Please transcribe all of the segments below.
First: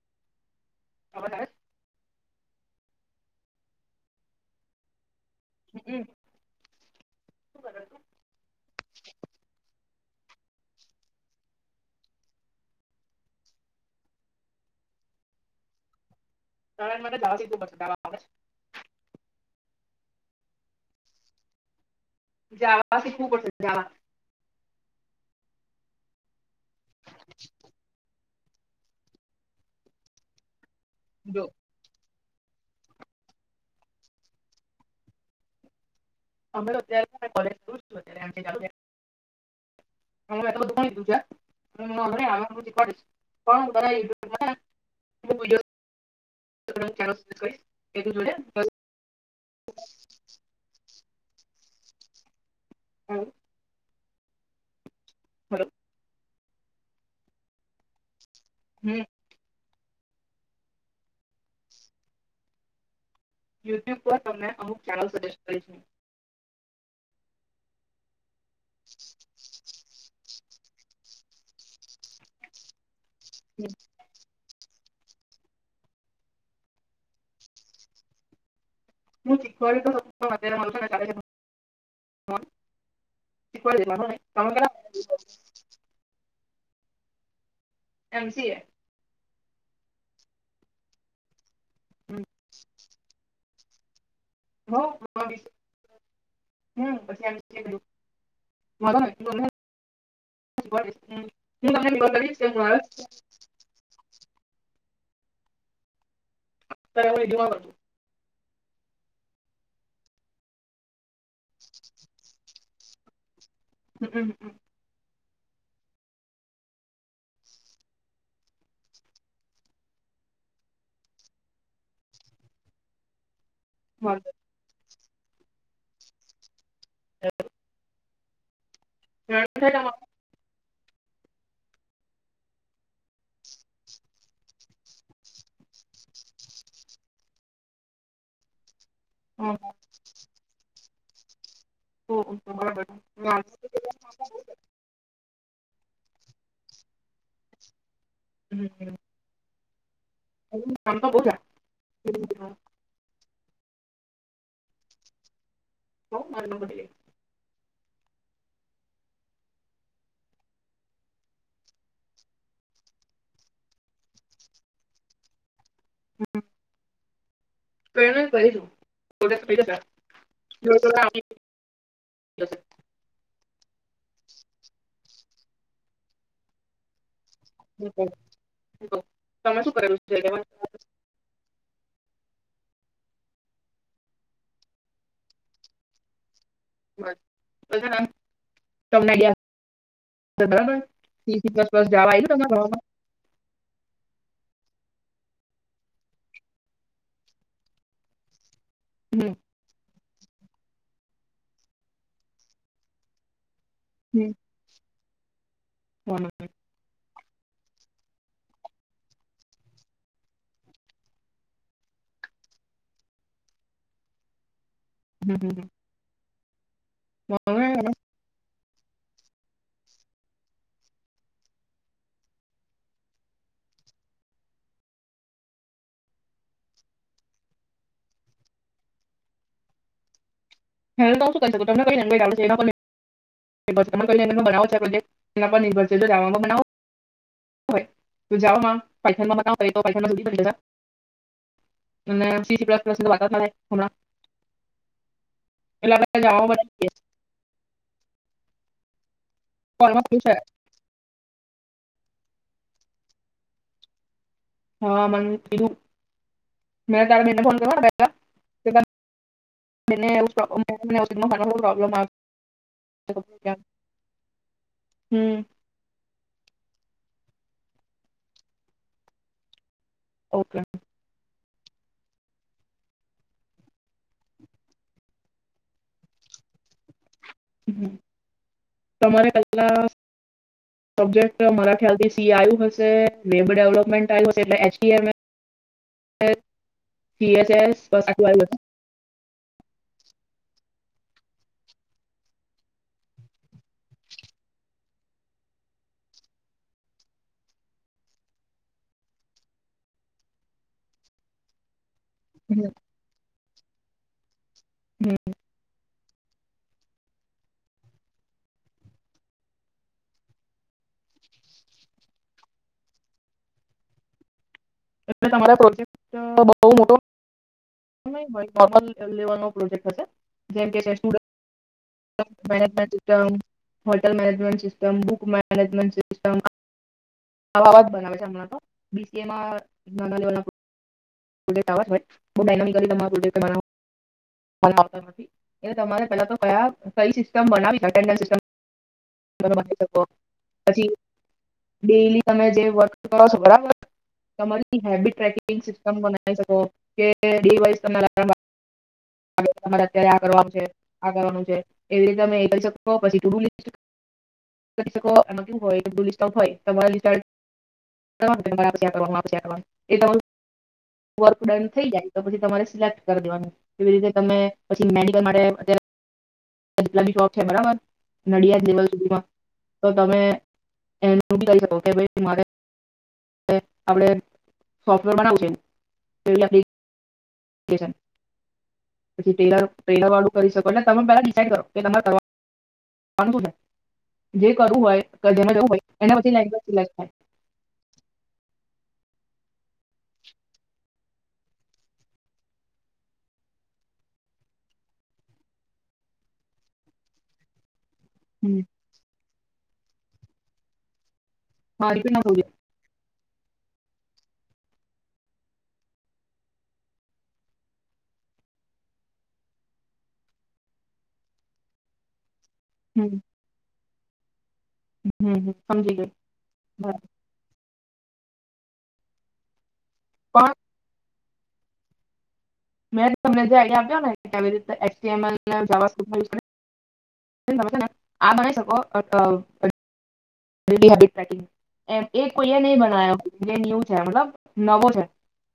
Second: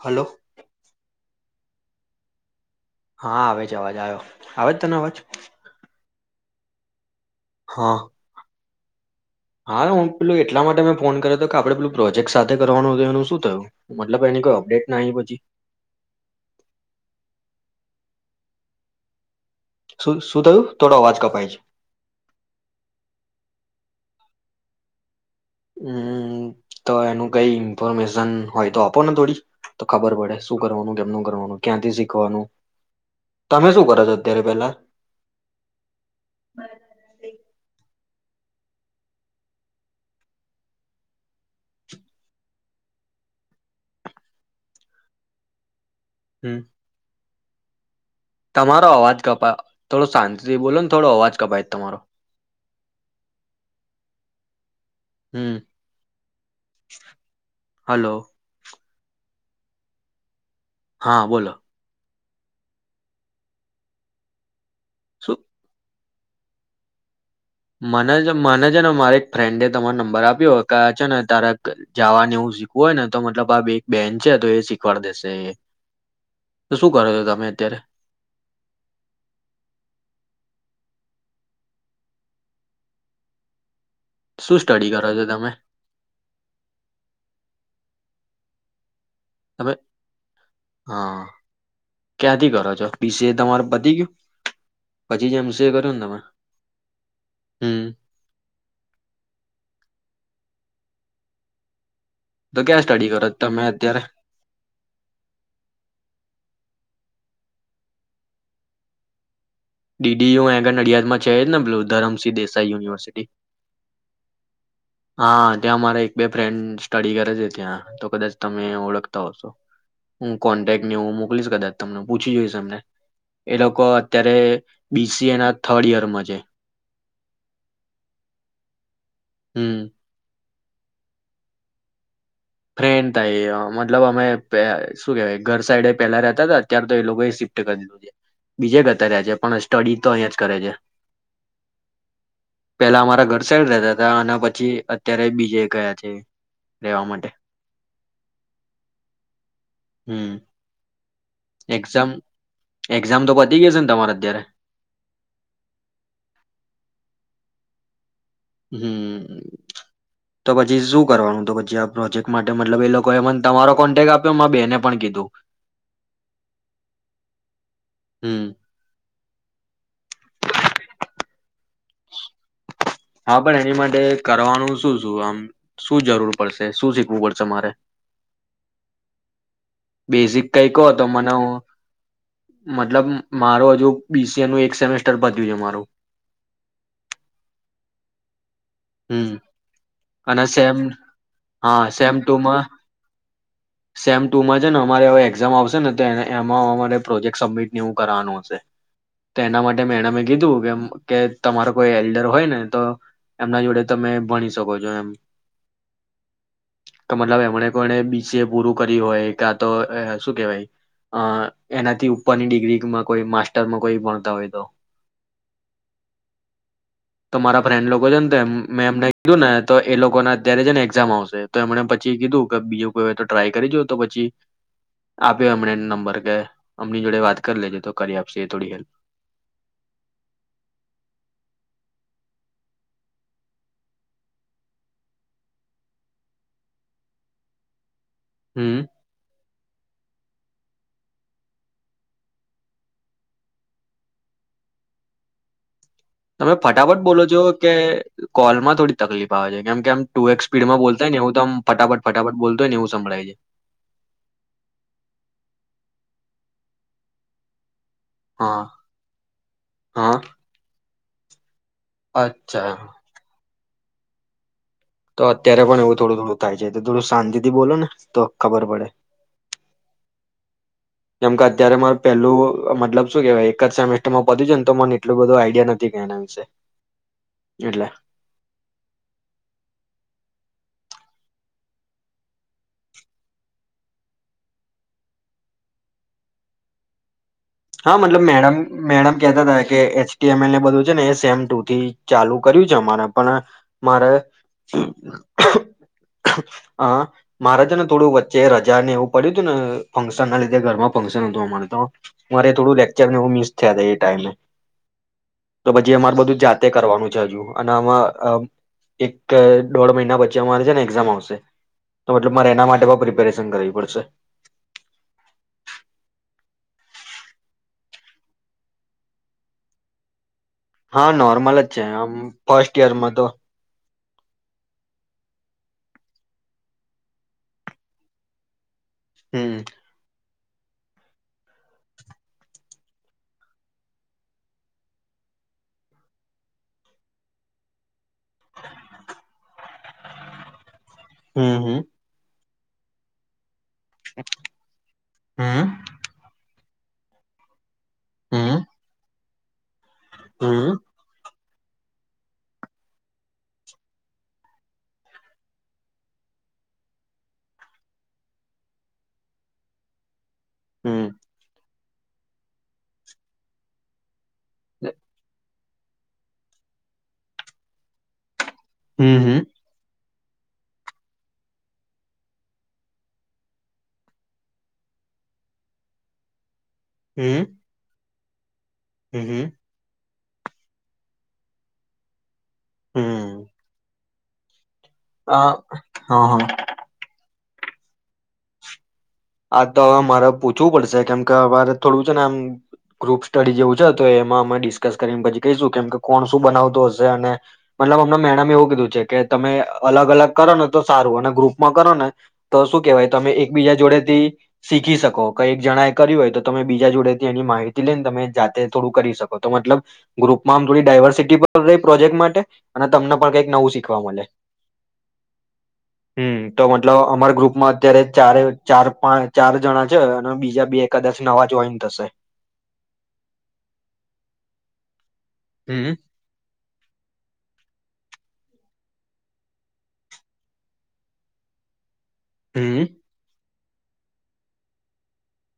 Hello હા આવે છે અવાજ આવ્યો આવે છે તને અવાજ [inaudible] હા હા હું પેલું એટલા માટે મેં ફોન કર્યો હતો કે આપડે પેલું પ્રોજેક્ટ સાથે કરવાનું હતું એનું શું થયું મતલબ એની કોઈ અપડેટ ના આઈ પછી સાડા આઠ વાગે જાવા કીધુ શું શું થયું થોડો અવાજ કપાય છે જવા શીખવું પડશે જાવા હમ તો એનું કઈ ઈન્ફોર્મેશન હોય તો આપો ને થોડી તો ખબર પડે શું કરવાનું કેમનું જો કરવાનું ક્યાંથી સીખ સીખવાનું તમે શું કરો છો અત્યારે પેલા અમે તો અત્યારે કોલેજ [unintelligible] [unintelligible] હ બધુંધું હડીશ પણ હમ [unintelligible] ક સુ [inaudible] તમારો અવાજ કપાય થોડો શાંતિથી બોલો ને થોડો અવાજ કપાય તમારો. હમ. હમ્ હલો. હમ્. હા બોલો. યુટ્યુબ પર તમને આવું ચારું શું સજેસ્ટ કરીશ. મનેજો. માને છે ને મારે એક ફ્રેન્ડે તમારે નંબર આપ છે ને તારક જવાને એવું શીખવું હોય ને તો મતલબ આ બે એક બેન છે તો એ શિ શિખવાડ દેશે એ, તો શું કરો છો તમે અત્યારે હું શિખવાડી તો [inaudible] પણ અત્યારે મારે છે ને [inaudible] તમે શું સ્ટડી કરો કેટલા છો તમે એમસીએ. અવે હા. હું ક્યાથી કરો છો બીસીએ. તમારે પતી ગયુ હ હમ [inaudible] [inaudible] તો ક્યાં સ્ટડી કરો તમે અત્યારે ત્યારે [unintelligible] જોવા ડી ડી યુ અહીંયા આગળ નડિયાદમાં છે જ ને બ્લુ ધરમસિંહ દેસાઈ યુનિવર્સિટી. હમ્મ. હા ત્યાં મારા એક બે ફ્રેન્ડ સ્ટડી કરે છે ત્યાં તો કદાચ તમે ઓળખતા હશો હું કોન્ટેક ને હું મોકલીશ કદાચ તમને પૂછી જોઈશ એમને. એ લોકો અત્યારે બી સી એ ના થર્ડ યર માં છે. હમ [unintelligible] ફ્રેન્ડ થાય એ મતલબ અમે [unintelligible] શું કેવાય ઘર સાઇડ એ પેલા રતા હતા અત્યારે તો એ લોકોએ શિફ્ટ કરી દીધું છે બીજે ઘર. તે રહે‌છે પણ સ્ટડી તો અહીં જ કરે છે. કરું. પેલા અમારા ઘર સાઇડ રહેતા હતા અને પછી અત્યારે બી જે ગયા છે, રેવા માટે. હમ્મ. હમ [inaudible] એક્ઝામ એકઝામ આમ તો પતી ગઈ હશે ને તમારે અત્યારે? બો [unintelligible] હમ્મ તો પછી શું કરવાનું તો પછી આ પ્રોજેક્ટ માટે મતલબ એ લોકો એ મને તમારો કોન્ટેક આપ્યો માર બેને પણ કીધું. [inaudible] તો એને હમ કહી દઉં [inaudible] [inaudible] હા પણ એની માટે કરવાનું શું શું? આમ શું જરૂર પડશે શું શીખવું પડ? તમે શું કરેલુંછ? બેઝિક કાઈ કો હતો મને હો. મતલબ મારું હજુ બી સી એ નું એક સેમેસ્ટર પતી ગયું મારું. [inaudible] તમને હમ્મ આઈડિયા અને છે બરાબર સેમ સી સી પ્લસ હા પ્લસ જાવા સેમ આયવું ટુમાં તમારા ભણવામાં? સેમ ટુમાં જ છે ને અમારે હવે એક્ઝામ આવશે ને તો એમાં અમારે પ્રોજેક્ટ સબમિટને એવું કરાવાનું હશે. હમ. તે એના માટે મેડમે કીધું કે એમ કે તમારે કોઈ એલ્ડર હોય ને તો એમના જોડે તમે હમ. ભણી શકો છો એમ. [inaudible] તો મતલબ એમણે કોણે બી સી એ પૂરું કરીયું હોય કા તો શું કેહેવાય અ એનાથી ઉપરની ડિગ્રીમાં કોઈ માસ્ટરમાં કોઈ ભણતા હોય તો. હમ્મ હમ્મ. તમારા ફ્રેન્ડ લોકો છે ને એમ મેં એમને કીધું ને તો એ લોકોને અત્યારે છે ને એક્ઝામ આવશે તો એમને પછી કીધું કે બીજું કોઈ હોય તો ટ્રાય કરી જોવો તો પછી આપ્યો એમણે નંબર કે અમની જોડે વાત કર લેજે તો કરી આપશે એ થોડી હેલ્પ. હેલ્પ તો હું શું કરી શકું તમને [inaudible] એના પર નિર્ભર છે. હોય. તો જાવમાં હમ [inaudible] [inaudible] એટલે આપણે તમે જાવામાં બનાવીએ ફટાફટ બોલો છો કે કોલ માં થોડી તકલીફ આવે છે કેમ કે આમ ફોનમાં ટુ શું છે એકસ્પીડમાં બોલતા હોય ને એવું તો આમ ફટાફટ ફટાફટ બોલતો હોય ને એવું સંભળાય છે. હહ મન કીધું મેં તારી બેનને ફોન કર્યો હા હા ને અચ્છા [inaudible] [inaudible] [inaudible] તો અત્યારે પણ એવું થોડું થોડું થાય છે તો થોડુસ શાંતિથી બોલો ને તો ખબર પડે. ઓકે. કેમ કે અત્યારે મા પેલું મતલબ શું કેવાય એક જ સેમેસ્ટર માં પતી ગિયું ને તો મને એટલું બધું આઈડિયા નથી કે આના વિશે. હ એટલે તમારે પટલા સબ્જેક્ટ મરાઠી હલથી સી આવ્યું હશે [unintelligible] હા બસ મતલબ આટલું આવ્યું મેડમ મેડમ કેતા હતા કે એચ ટી એમ એલ ને બધું છે ને સેમ ટુ થી ચાલુ કર્યું છે અમારા પણ મારે અ મારે છે ને થોડું વચ્ચે રજા ને એવું પડ્યું તું ને ફંક્શન ના લીધે ઘરમાં ફંક્શન હતું અમારુ તો મારે થોડું લેક્ચર ને એવુ મિસ [unintelligible] ઈ ટાઈમને હશે તો બ જે અમાર બધું જાતે કરવાનું છે હજુ અને આમાં અ એક ત દોઢ મહિના પછી અમારે છે ને એક્ઝામ આવશે તો મતલબ મારે એના માટે પ પ્રિપેરેશન કરવી પડશે. [unintelligible] પ્રોજેક્ટ બઉ મોટો નઈ હોય પ્રોપર લેવાનો પ્રોજેક્ટ હશે. જેમ કે હા સ્ટુડન્ટ નોર્મલ જ છે આમ ફર્સ્ટ [unintelligible] યરમાં તો system hotel management system book મેનેજન્ટ [unintelligible] વાજ બનાવે છે હમણાં તો. હમ બીસીમાં [unintelligible] લેવા [inaudible] હમ ડેલી તમે જે વર્ક કરો છો બરાબર. તમારી હેડી ટ્રેકિંગ હમ સીસ કરે છે તો તે ડી વાઇસ [inaudible] [inaudible] હમ તમારા ત્યાં કરવાનું છે હમ આ કરવાનું છે. એવી રીતે તમે એ કરી શકો પછી [unintelligible] કરી શકો [unintelligible] હોય તો [unintelligible] હમ વર્ક ડે થઈ જાય તો પછી તમારે સિલેક્ટ કરી દેવાનું એવી રીતે. તમે પછી મેડિકલ રો અત્યારે [unintelligible] શોખ છે બરાબર. નડિયાદ લેબલ હમ સુધીમાં હમ તમે એ બ ક શકો કે ભરે [inaudible] આપડે સોફ્ટવેર બનાવ છે એ આપ હમ્મ. પછી લર ટેલર વાળું કરી શકો એટલે તમે પેલા ડિસાડ કરો કે તમાર ક કોણ હમ બોલે? જે કરવું હોય તો હ જેને હા જવું પડે એને પછી હા લઈ [inaudible] આ તો હવે મારે પૂછવું પડશે કેમકે અમારે થોડું છે ને આમ ગ્રુપ સ્ટડી જેવું છે તો એમાં અમે ડિસ્કસ કરીને પછી કહીશું કેમકે કોણ શું બનાવતું હશે અને મતલબ અમને મેણામે થાય એવું કીધું છે કે તમે અલગ અલગ કરો ને તો સારું હને ગ્રુપ માં હા કરો ને રિપીટ ના થવું જોઈએ તો શું કેવાય? તમે એકબીજા જોડે થી શીખી શકો. કઈ એક જણા એ કર્યું હોય તો તમે બીજા જોડેથી એની માહિતી લઈને તમે જાતે થોડું કરી શકો તો મતલબ ગ્રુપમાં આમ થોડી ડાયવર્સિટી રહી પ્રોજેક્ટ માટે અને તમને પણ કઈ નવું શીખ ખવા મલે. હમ હમ સમજી ગઈ હમ્મ. તો મતલબ બરાબર અમારા ગ્રુપમાં જ્યારે ચારે ચાર પા ચાર જણા અને પણ બીજા બે કદાચ નવા જોઈન થશે. મેં તમને જે આઈડિયા આપ્યો ને કેવી રીતે એક્સ હમ [inaudible] [inaudible] છે ને આ બનાઈ શકો અથવા [inaudible] એમ એ કોઈ એ નહી હમ બનાયો. જે ન્યુ છે મતલબ નવો છે.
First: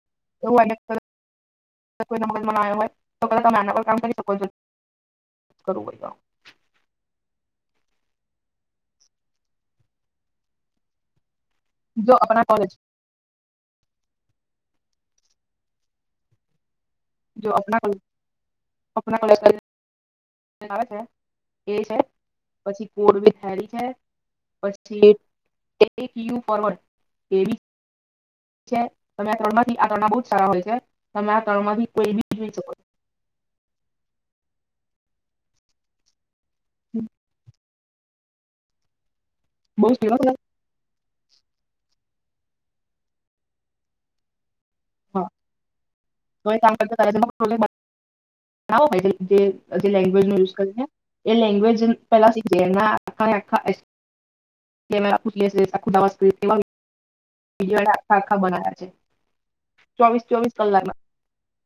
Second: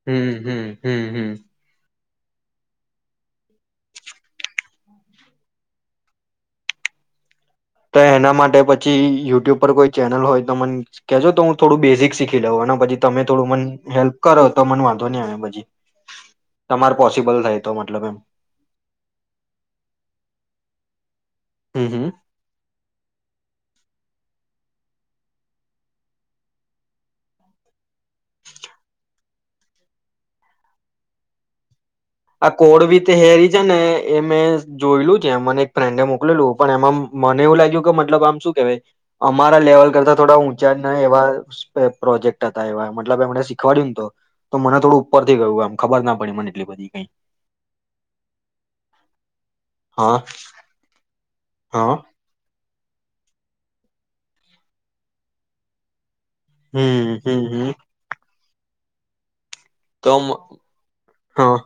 હમ્મ એવું હમ્મ હમ્મ આઈડિયા હમ્મ. [inaudible] તો એના માટે પછી યુટ્યુબ પર કોઈ ચેનલ હોય તો મને કેજો તો હું થોડું બેઝિક જો શીખી અપના લવ કોલેજ અને પછી તમે થોડું મન હેલ્પ કરો તો મને વાંધો નહી આવે પછી. તમારે પોસિબલ જો થાય તો આપણા કોલ મતલબ એમ આપણા કોલેજ [inaudible] આવે [unintelligible] હમ હમ [inaudible] [inaudible] યુ ફોરવર્ડ એવી ચે તમારે આ ત્રણમાંથી આ ત્રણના બહુ જ સારા હોય છે. તમે આ ત્રણમાંથી કોઈ બી આ જોઈ શકો છો. કોડવી તે હેરી છે ને એ મે જોયેલું છે, મને એક ફ્રેન્ડએ મોકલેલું. પણ એમમ મને એવું લાગ્યું [unintelligible] મતલબ આમ શું કહેવાય? અમારા બહુ લેવલ કરતા સ્ટીલો છે. થોડા ઊંચા ના એવા સ્પે પ્રોજેક્ટ હતા એવા, મતલબ એમને શીખવાડ્યું તું. તો મને થોડુંક ઉપરથી ગયું એમ, ખબર ના પડી મને એટલી બધી કાઈ. [unintelligible] જે-જે હા લેંગ્વેજ નું યુઝ કરીને એ લેંગ્વેજ હા પેલાથી જ એના આખા એ આખા [unintelligible] કેમેરા [unintelligible] હમ્મ. બીજીવાર [unintelligible] ખબર આયા છે. તો ચોવીસ મ ચોવીસ કલાકમાં હા,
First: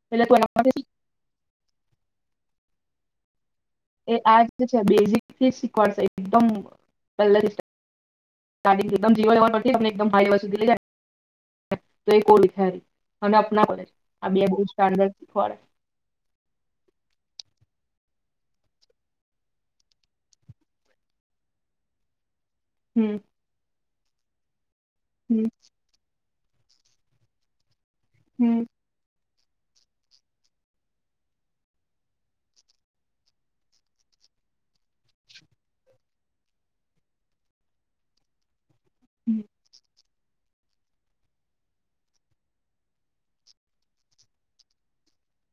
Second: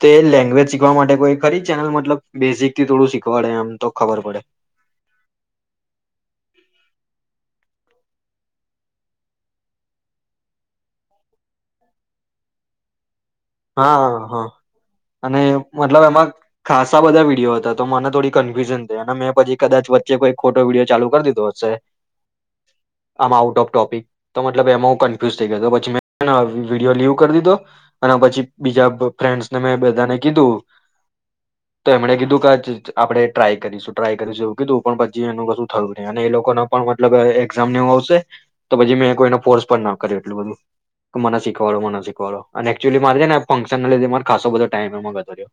તે એટલે તું એના લેંગ્વેજ શીખ શીખવા માટે કોઈ ખરી ચેનલ મતલબ બૈઝિક? થી થોડું શીખવાડે એમ. તો એ ખબર પડે આજ જે છે, બેઝિકથી જ શીખવાડશે એકદમ. [inaudible] કોલેજ હા, હા, આ હા, બે બહુ સ્ટાન્ડર્ડ અને શીખવાડે મતલબ એમાં ખાસા બધા વિડીયો હતા, તો મને થોડીક કફ્યુઝન થઈ અને મેં પછી કદાચ વચ્ચે કોઈ ખોટો વિડીયો ચાલુ કર દીધો હશે. હમ આમાં આઉટ ઓફ ટોપિક તો મતલબ એમો કન્ફ્યુઝ હમ થઈ ગયો તો પછી મે નો વિડીયો લીવ કર દીધો અને પ હમ બીજા બ ફ્રેન્ડસને મેં બધાને કીધું, તો એમણે કીધું કે આ જજ આપણે ટ્રાય કરીશું, ટ્રાય કરીશું એવું કીધું, પણ પછી એનું કશું થયું નહી અને એ લોકોને પણ મતલબ અહ એક્ઝામને એવું આવશે તો પછી મેં કોઈને ફોર્સ પણ ના એટલું બધું કે મને શીખવાડો, શીખવાડો. એક્ચ્યુલી, મારે છે ને. ફંક્શનને લીધે મારે ખાસો બધો ટાઈમ એમાં જતો રહ્યો.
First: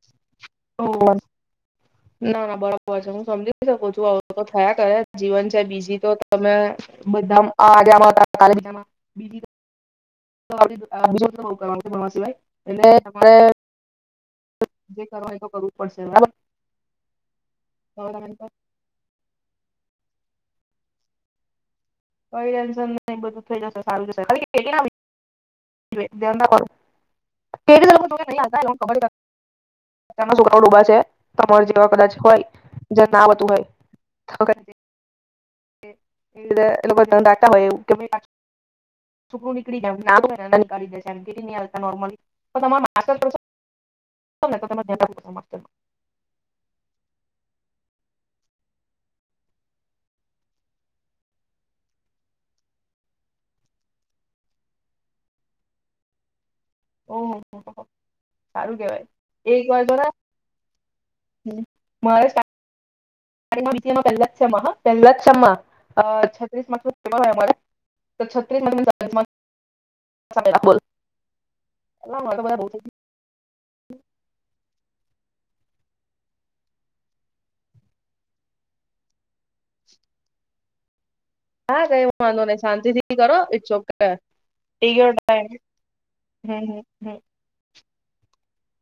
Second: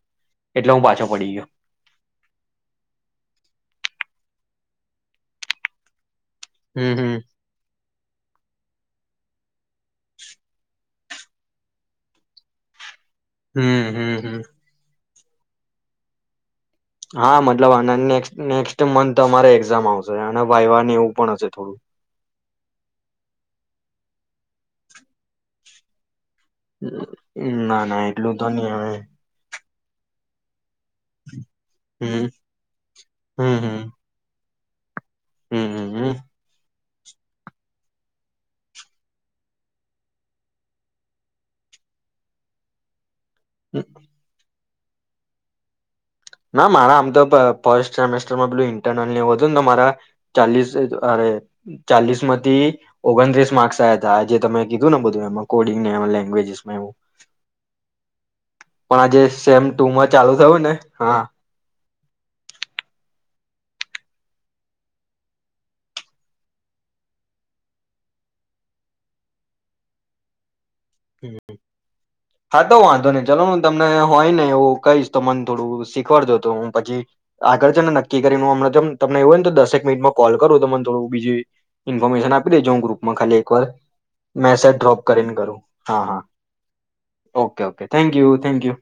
એટલે હું પાછો પડી ગયો ના, ના, બરોબર છે, હું સમજી શકું છું. આવું. તો થયા કરે, જીવન છે બીજી તો. તમે હમ હમ બધા હતા બીજામાં કાલે હતા. સ [unintelligible] સ એને [unintelligible] હમ, હમ, હમ. તોય એ તો કરવું જ પડશે બરાબર. હા મતલબ આના હવે તમે કઈ નેક્સ્ટ-નેક્સ્ટ મંથ અમારે એક્સ. ઝામ આવશે અને વાયવાને એવું પણ હશે થોડું. કઈ ટેન્શન નહી બધું થઈ જાશે સારું જશે. જો એ દે ત ના ના એટલું તો નહી હવે કબ [inaudible] [unintelligible] તમાર જેવા કદાચ હમ હોય જે ના આવડતું હમ હોય હમ [inaudible] હમ હમ એડ એ લોકો ઘ્યાન રાખતા હોય એવુ કે છોકરું નીકળી જાય કરી દે એમ કેટી નઈ આલતા નોર્મલી પણ તમાર હમ તો તમે મા [inaudible] ના મારા આમ તો ફ ફસ્ટ સેમિસ્ટરમાં પેલું ઈન્ટરનલને એવ હતું ને તો મારા ચાલીસએજ અરે ચાલીસ માંથી ઓગણત્રીસ માર્ક્સ આયા હતા જે તમે કીધું ને બધું એમાં કોડિંગને એ લેંગ્વેજિસ ઓહ હ હો પણ આજે સેમ ટુમાં ચાલુ થયું ને હા ને મારે સ્ટાર્ટ સ્ટાર્ટિંગમાં બીસીએમાં પહેલા જ સેમમાં હ પહેલા જ સેમમાં અ છત્રીસ માર્કસનું પેપર હોય એમાંથી તો છત્રીસ મારા છત્રીસ આવેલા બોલ હમ હા તો વાંધો નઈ ચલો હું તમને હોય ને એવું કહીશ તો મન થોડું શીખવાડજો તો હું પછી આગળ છે ને નક્કી કરીન હું તમને એવું હોયન તો દસેક મિનિટમાં કોલ કરું તમન બીજી હા કઈ ઈન્ફોર્મેશન વાંધો આપી નહી દેજો હું શાંતિથી ગ્રુપમાં કરો ખાલી એક વાર it's okay message take drop your કરીન ટાઈમ કરું હા હા હમ હમ okay okay thank you thank you